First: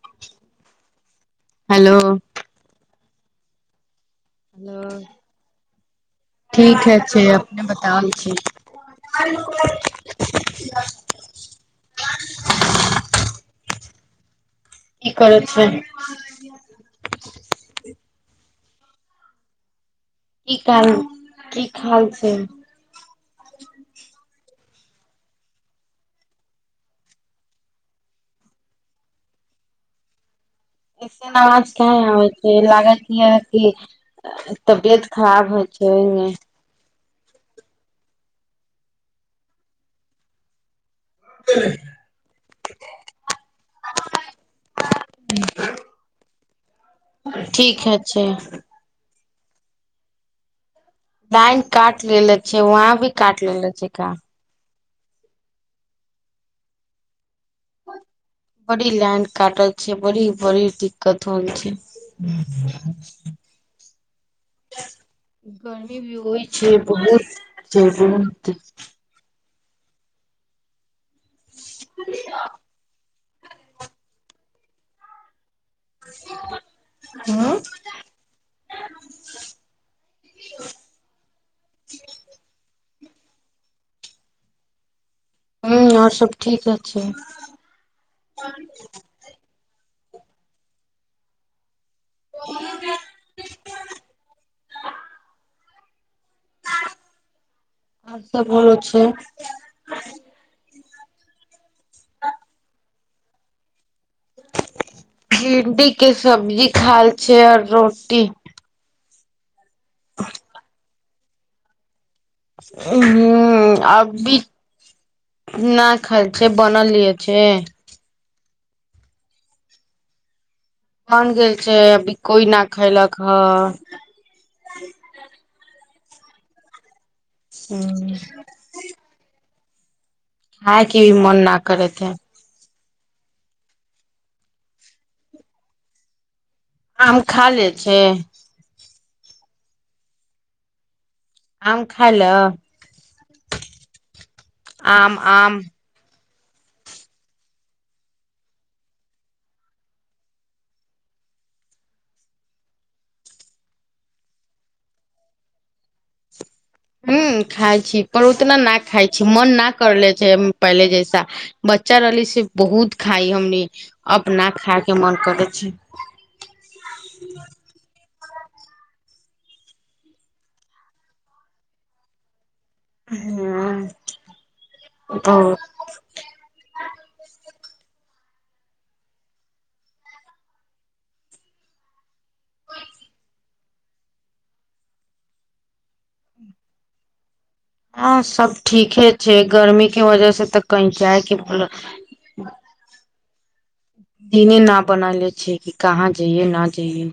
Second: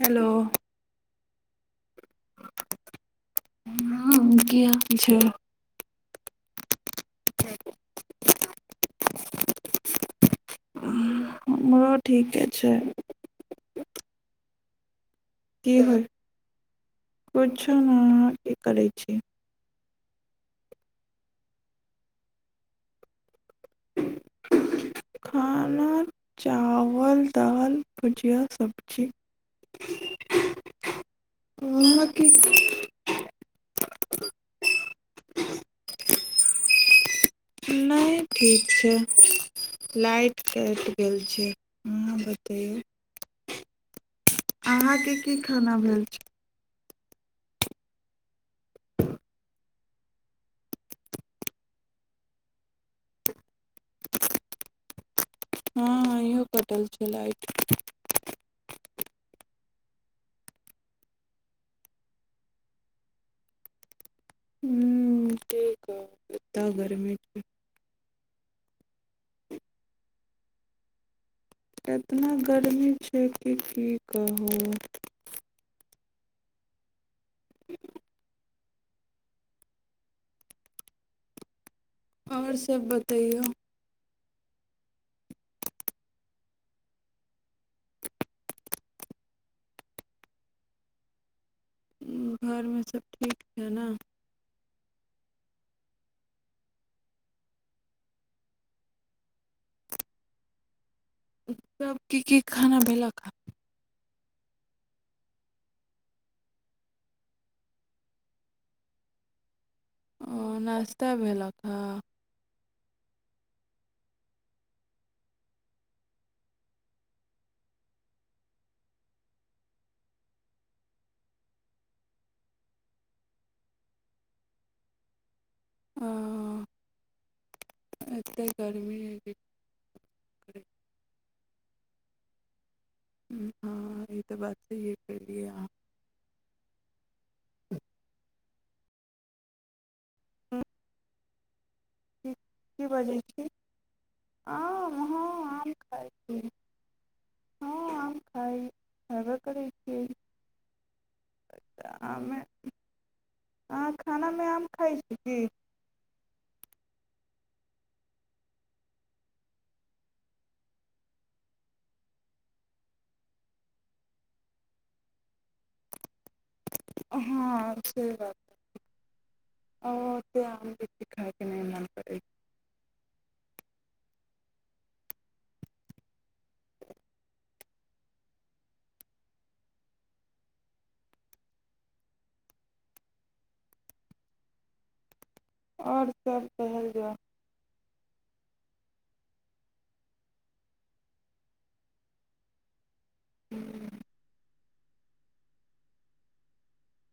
Hello hello हाँ हूँ की हाल छै ठीके छै अपने बतौल छी हमरो ठीके छै की करै छै की होइ कुछो नै की करै छी की कारण की खाल छै खाना चावल दाल भुजिया सब्जी ऐसन अवाज काहे अहाँ आबै की छै लागै छै की अहाँके तबियत खराब होइ छै ओहिमे नहि ठीक छै लाइट कटि गेल छै अहाँके की खाना भेल छै ठीके छै लाइन काट लेेले छे उहाँ भी काट लेलेे छिका हूँ इहो कटल छै लाइट बड्डी लाईन काटल छै बड़ी बड़ी दिक्कत होइ छै हूँ की गरमी भी कहू होइ एतना छै गर्मी बहुत छै छै [unintelligible] केतना गर्मी छै से की की कहू हूँ आओर सब बत- तैयौ हूँ आओर सब ठीके छै घरमे सभ ठीक छै न आओर सब बोलो छै सभ की की खाना भेलक आ भिंडी के सब्जी खाल छै आओर रोटी ओ नाश्ता भेलक हें हूँ अभी ना खाल छै बनेले छै बन गेल छै अभी कोइ न खैलक हँ ओ एतऽ गर्मी हइ की हँ कि मन नहि आ करैते हँ ई तऽ बात सहीए केलियै हन आम खा ले छै अहाँ आम खाय ल की बजै छी आम हँ आम खाइ हँ आम खाइ खैबे करै छियै आमे अहाँ खानामे आम खाइ छी की हूँ खाइ छी पर उतना न खाइ छी मन न करले छै पहिले जैसा बच्चा रहली से बहुत खाइ हमनी अब ना खाइ के मन करै छै हाँ सही बात ओते आम बेसी खाइ के नहि मन करै छै हँ- ओ आओर सभ कहल जाउ हाँ सब ठीके छै गर्मीेके वजह से तऽ कहीं जाएके मन [inaudible] दिने ना बनैले छियै की कहाँ जयै ना जयै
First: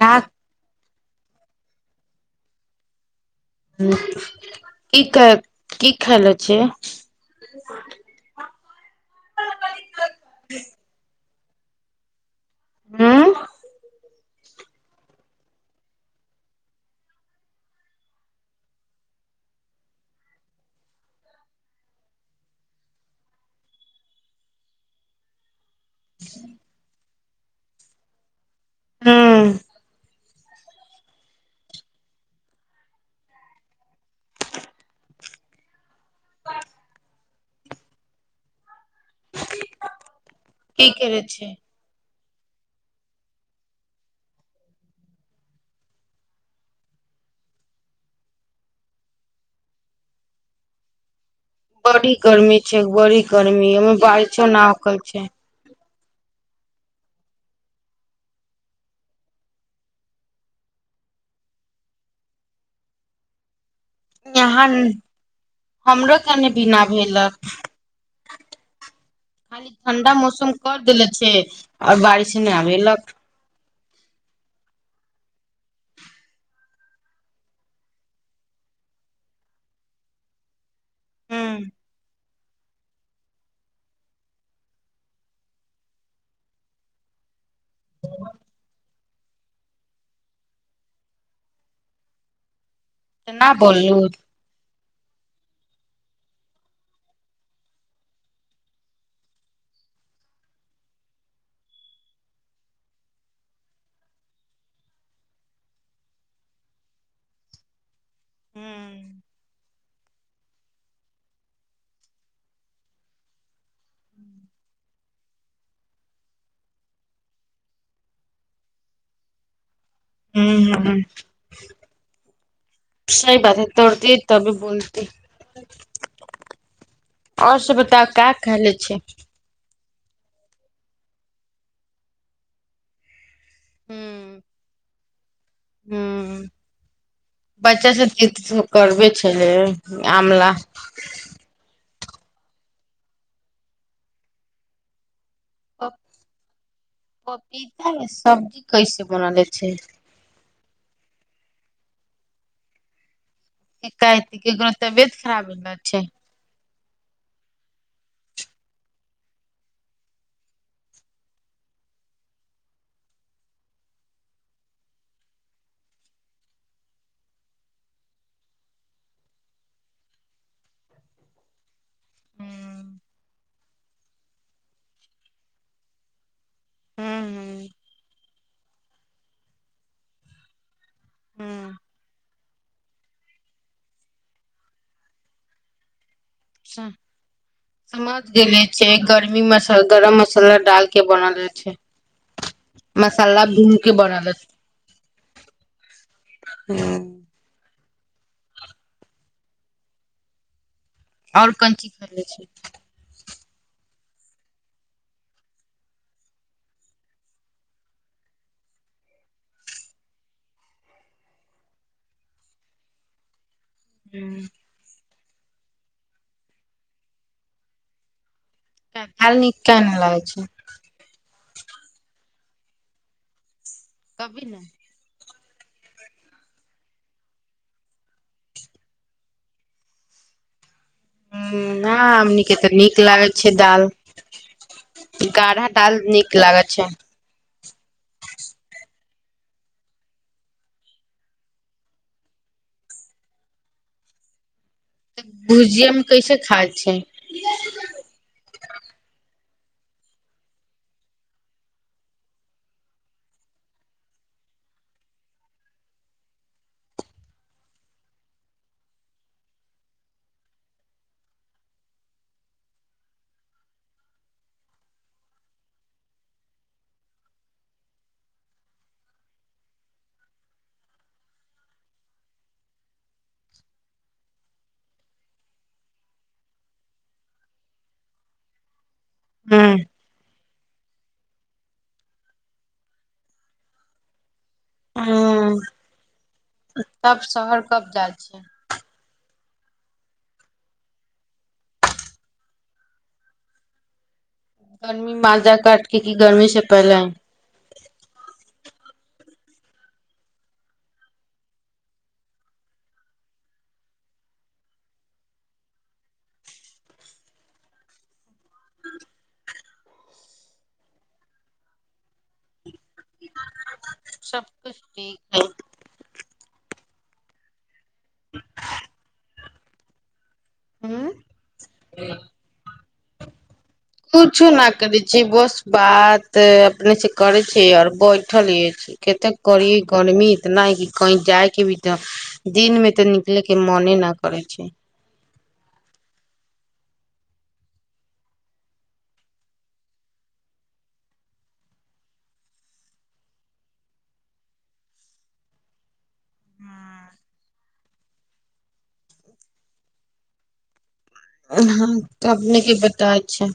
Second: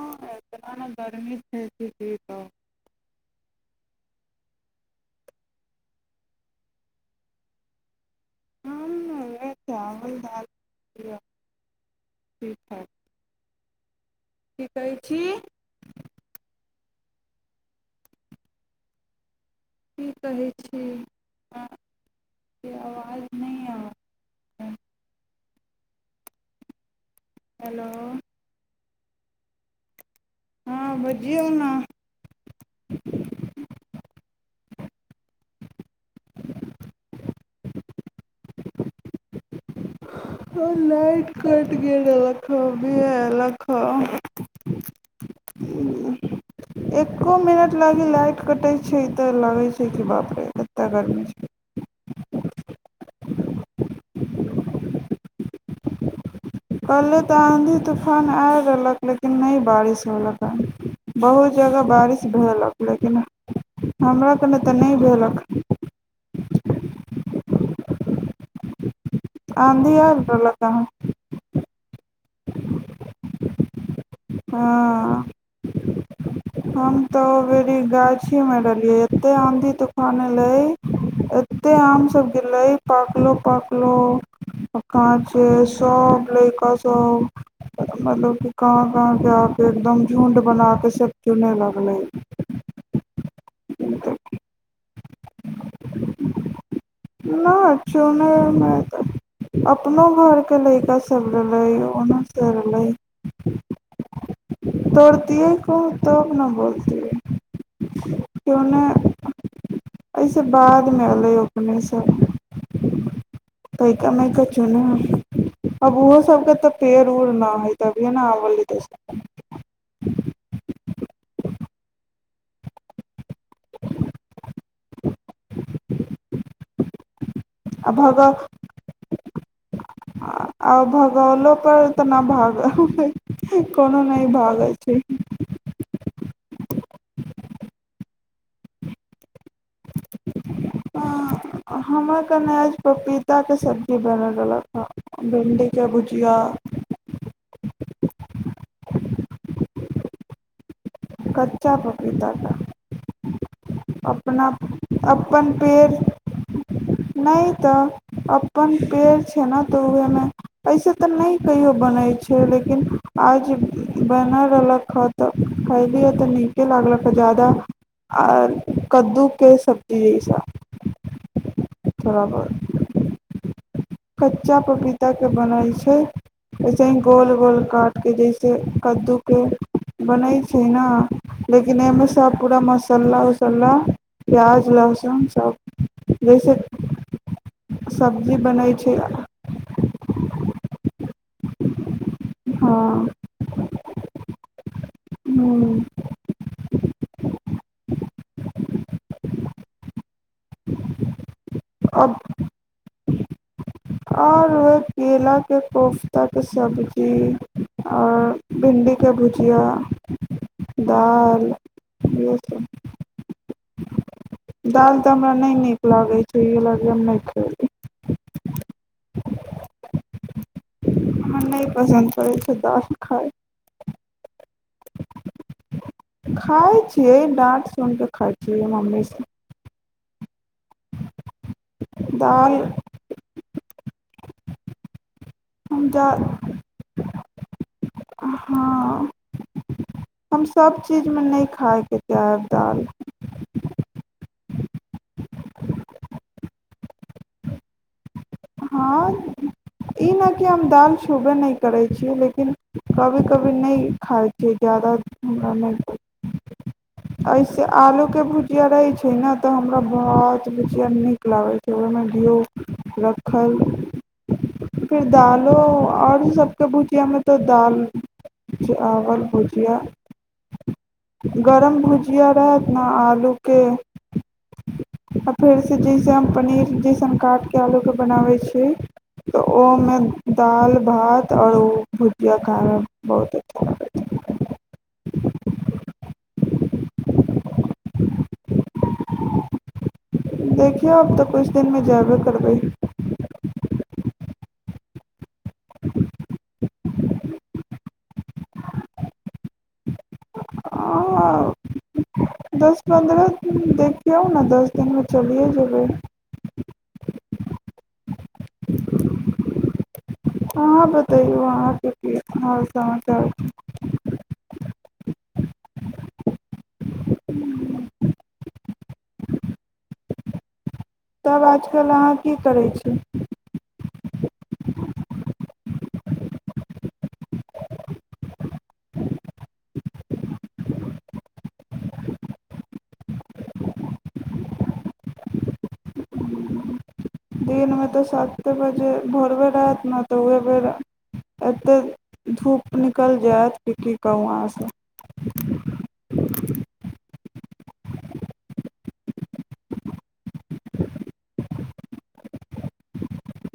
हाँ इतना गर्मी छै की कहु हूँ की कहै की खैले छियै हम उहए चावल दालि खेलिअ ठीक है हूं की कहै छी की कहै छी अहाँ के आवाज नहि आबै या [inaudible] हेलो हूँ हूँ बजियो न अ की करे लाइट छै कट गेलक खूबी एलक हन एको मिनट लागी लाइट कटै छै तऽ लागै छै की बापरे कते गर्मी छै बड़ी गर्मी छै बड़ी गर्मी एमे बारिशो ना होके छै पहिले तऽ आँधी तूफान आय रहलक लेकिन नहि बारिश होलकहन बहुत जगह बारिश भेलक लेकिन हमरा तने यहाँ तऽ नहि भेलक बिना भेलक खाली आंधी ठण्डा आयल मौसम रहलक कर अहाँ देले छै आओर बारिशे नहि आबेलक हाँ हम तऽ ओबेरी गाछीमे रहलियै एते आँधी तूफान एलै हूं एते तऽ आम सब गिरलै पाकलो पाकलो अ- कांचों सब लइका सब [unintelligible] कहाँ से आके एकदम झुण्ड बनाके सभ चुनै लगलै तऽ ना बोललू न चुने मे तऽ अपनो घर के लयका सब रहले ओनो से रहलै तोड़तियै केयौ तब ने बोलतियै के ओने एहिस बादमे एलयै अपने सब तनिका चुन अब ओहो सभके तऽ पेड़ उड़ नहि हइ तभिए ने आबल हूँ हूँ हूँ सही बात हइ तोड़तीयै तबे बोलती आओर सब आ बताउ भग का खैले छै आ भगौलो पर ते ना भागल। उ कोनो नै भागे छै। ह्म्म बच्चा सब के ते [unintelligible] करुवे छै। वे आमला हमरा कन आज पपीताके सब्जी बना देलक ह भिंडीके भुजिया -ता सब्जी कैसे बनेले छै कच्चा पपीता। शिकायत अपना केकरो तबियत खराब अपन भेल पेड़ छै नै ते अपन पेड़ छै ने तऽ उहे मे ऐसे ते नै कहियो बनै छै, लेकिन आज बनल रहलक ह तऽ खएलीये ते नीके लागलक ह ज्यादा, आ कद्दू के सब्जी जैसा। थोड़ा बहुत कच्चा पपीता के बनल छै। ऐसे ही गोल-गोल काट के जैस ए कद्दू के बनै छै ना। लेकिन ए मे सब पुरा मसल्ला उसल्ला, प्याज, लहसुन सब जैसे सब्जी बनै के छै गर्मी मस, गरम मसल्ला डाल के बनालै छै, हँ मसल्ला भून के बनाले ह्म्म। हूँ और कन चीज अब खएलै छी। और उहे केला के कोफ्ता के सब्जी और भिंडी के भुजिया, दाल इहे सब। ह्म्म। दाल तऽ हमरा नै नीक लागै छै, इहे लागी हम नै खएली। [unintelligible] दाल नीक किया ने लागै छै। हमरा नै पसन्द पड़ै छै दाल खाय। कभी नै। खाय छियै, डाँट सुन के खाय छियै मम्मी से। ना हमनी के दाल ते नीक लागे छै दाल। गाढ़ा हम दाल जा नीक लागै छै। हाँ। हम सब चीज मे नै खाय के चाहब दाल। त भुजिया मे कैसे खाय छै। हँ ई नै कि हम दाल छूबे नै करै छी, लेकिन कभी-कभी नै खाय छियै, जादा हमरा नै ऐसे आलू के भुजिया रहै छै ने तऽ हमरा भात, भुजिया नीक लागै छै, ओय मे दियौ रखल, फिर दालो और सब के भुजिया मे तऽ दाल, चावल, भुजिया। गरम भुजिया रहत ने आलुके आ फेरसे जइसे हम पनीर जैसन काटि क आलूके बनाबै छियै। त हँ ओ मन दाल भात और भुजिया खाइमे बहुत अच्छा लगै छै। हाँ। तब शहर कब जाय छी। देखियौ आब ते कुछ दिन मे जेबे करबै। गर्मी माजा काट के की गर्मी से पहिले आई। हां दस पन्द्रह दिन देखियौ ने, दस दिनमे चलिए जेबै। अहां बतइयौ अहांके की हाल छै अहांके। सब कुछ ठीक छै [inaudible] हूँ तब आजकल अहां की करय छी। कुछो नै करै छी बस बात अपने से करै छै और बैठल रहै छी, कतेक कड़ी गर्मी इतना कि कही जायके भी त दिन मे त निकलेके मने न करै छै। दिनमे त साते बजे भोरबे रहत ने त उह बेर एतेक धुप निकलि जायत कि की कहू अहांसे। हुं उं हम अपने के बताय छी।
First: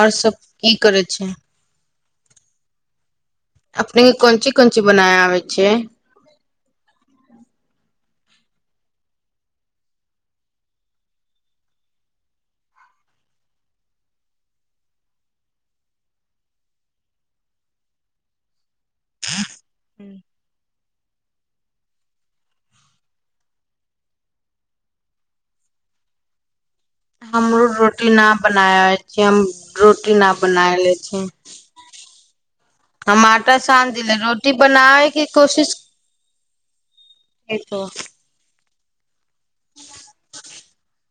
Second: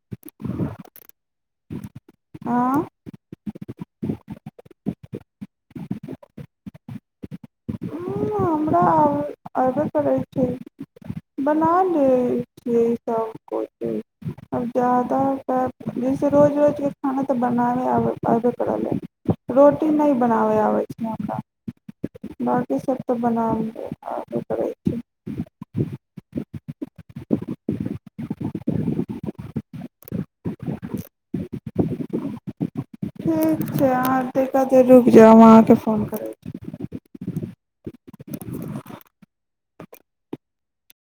और सब की करै छियै। एं अपनेके कोन चीज कोन चीज बनावय आबै छियै। हमरा आब अबे करै छै, बना लै छियै सब कुछ आब जादा जैसे रोज रोजके खाना त बनाबै अबे केलै, रोटी नहि बनाबै आबै छै हमरा बाकी सब त बना आबे करै छै। हमरो रोटी न बनाय अबै छै हम रोटी न बनाय ले छी। ठीक छै अहां कने रुकि के जाउ हम अहांके फोन करैत छी। ए तो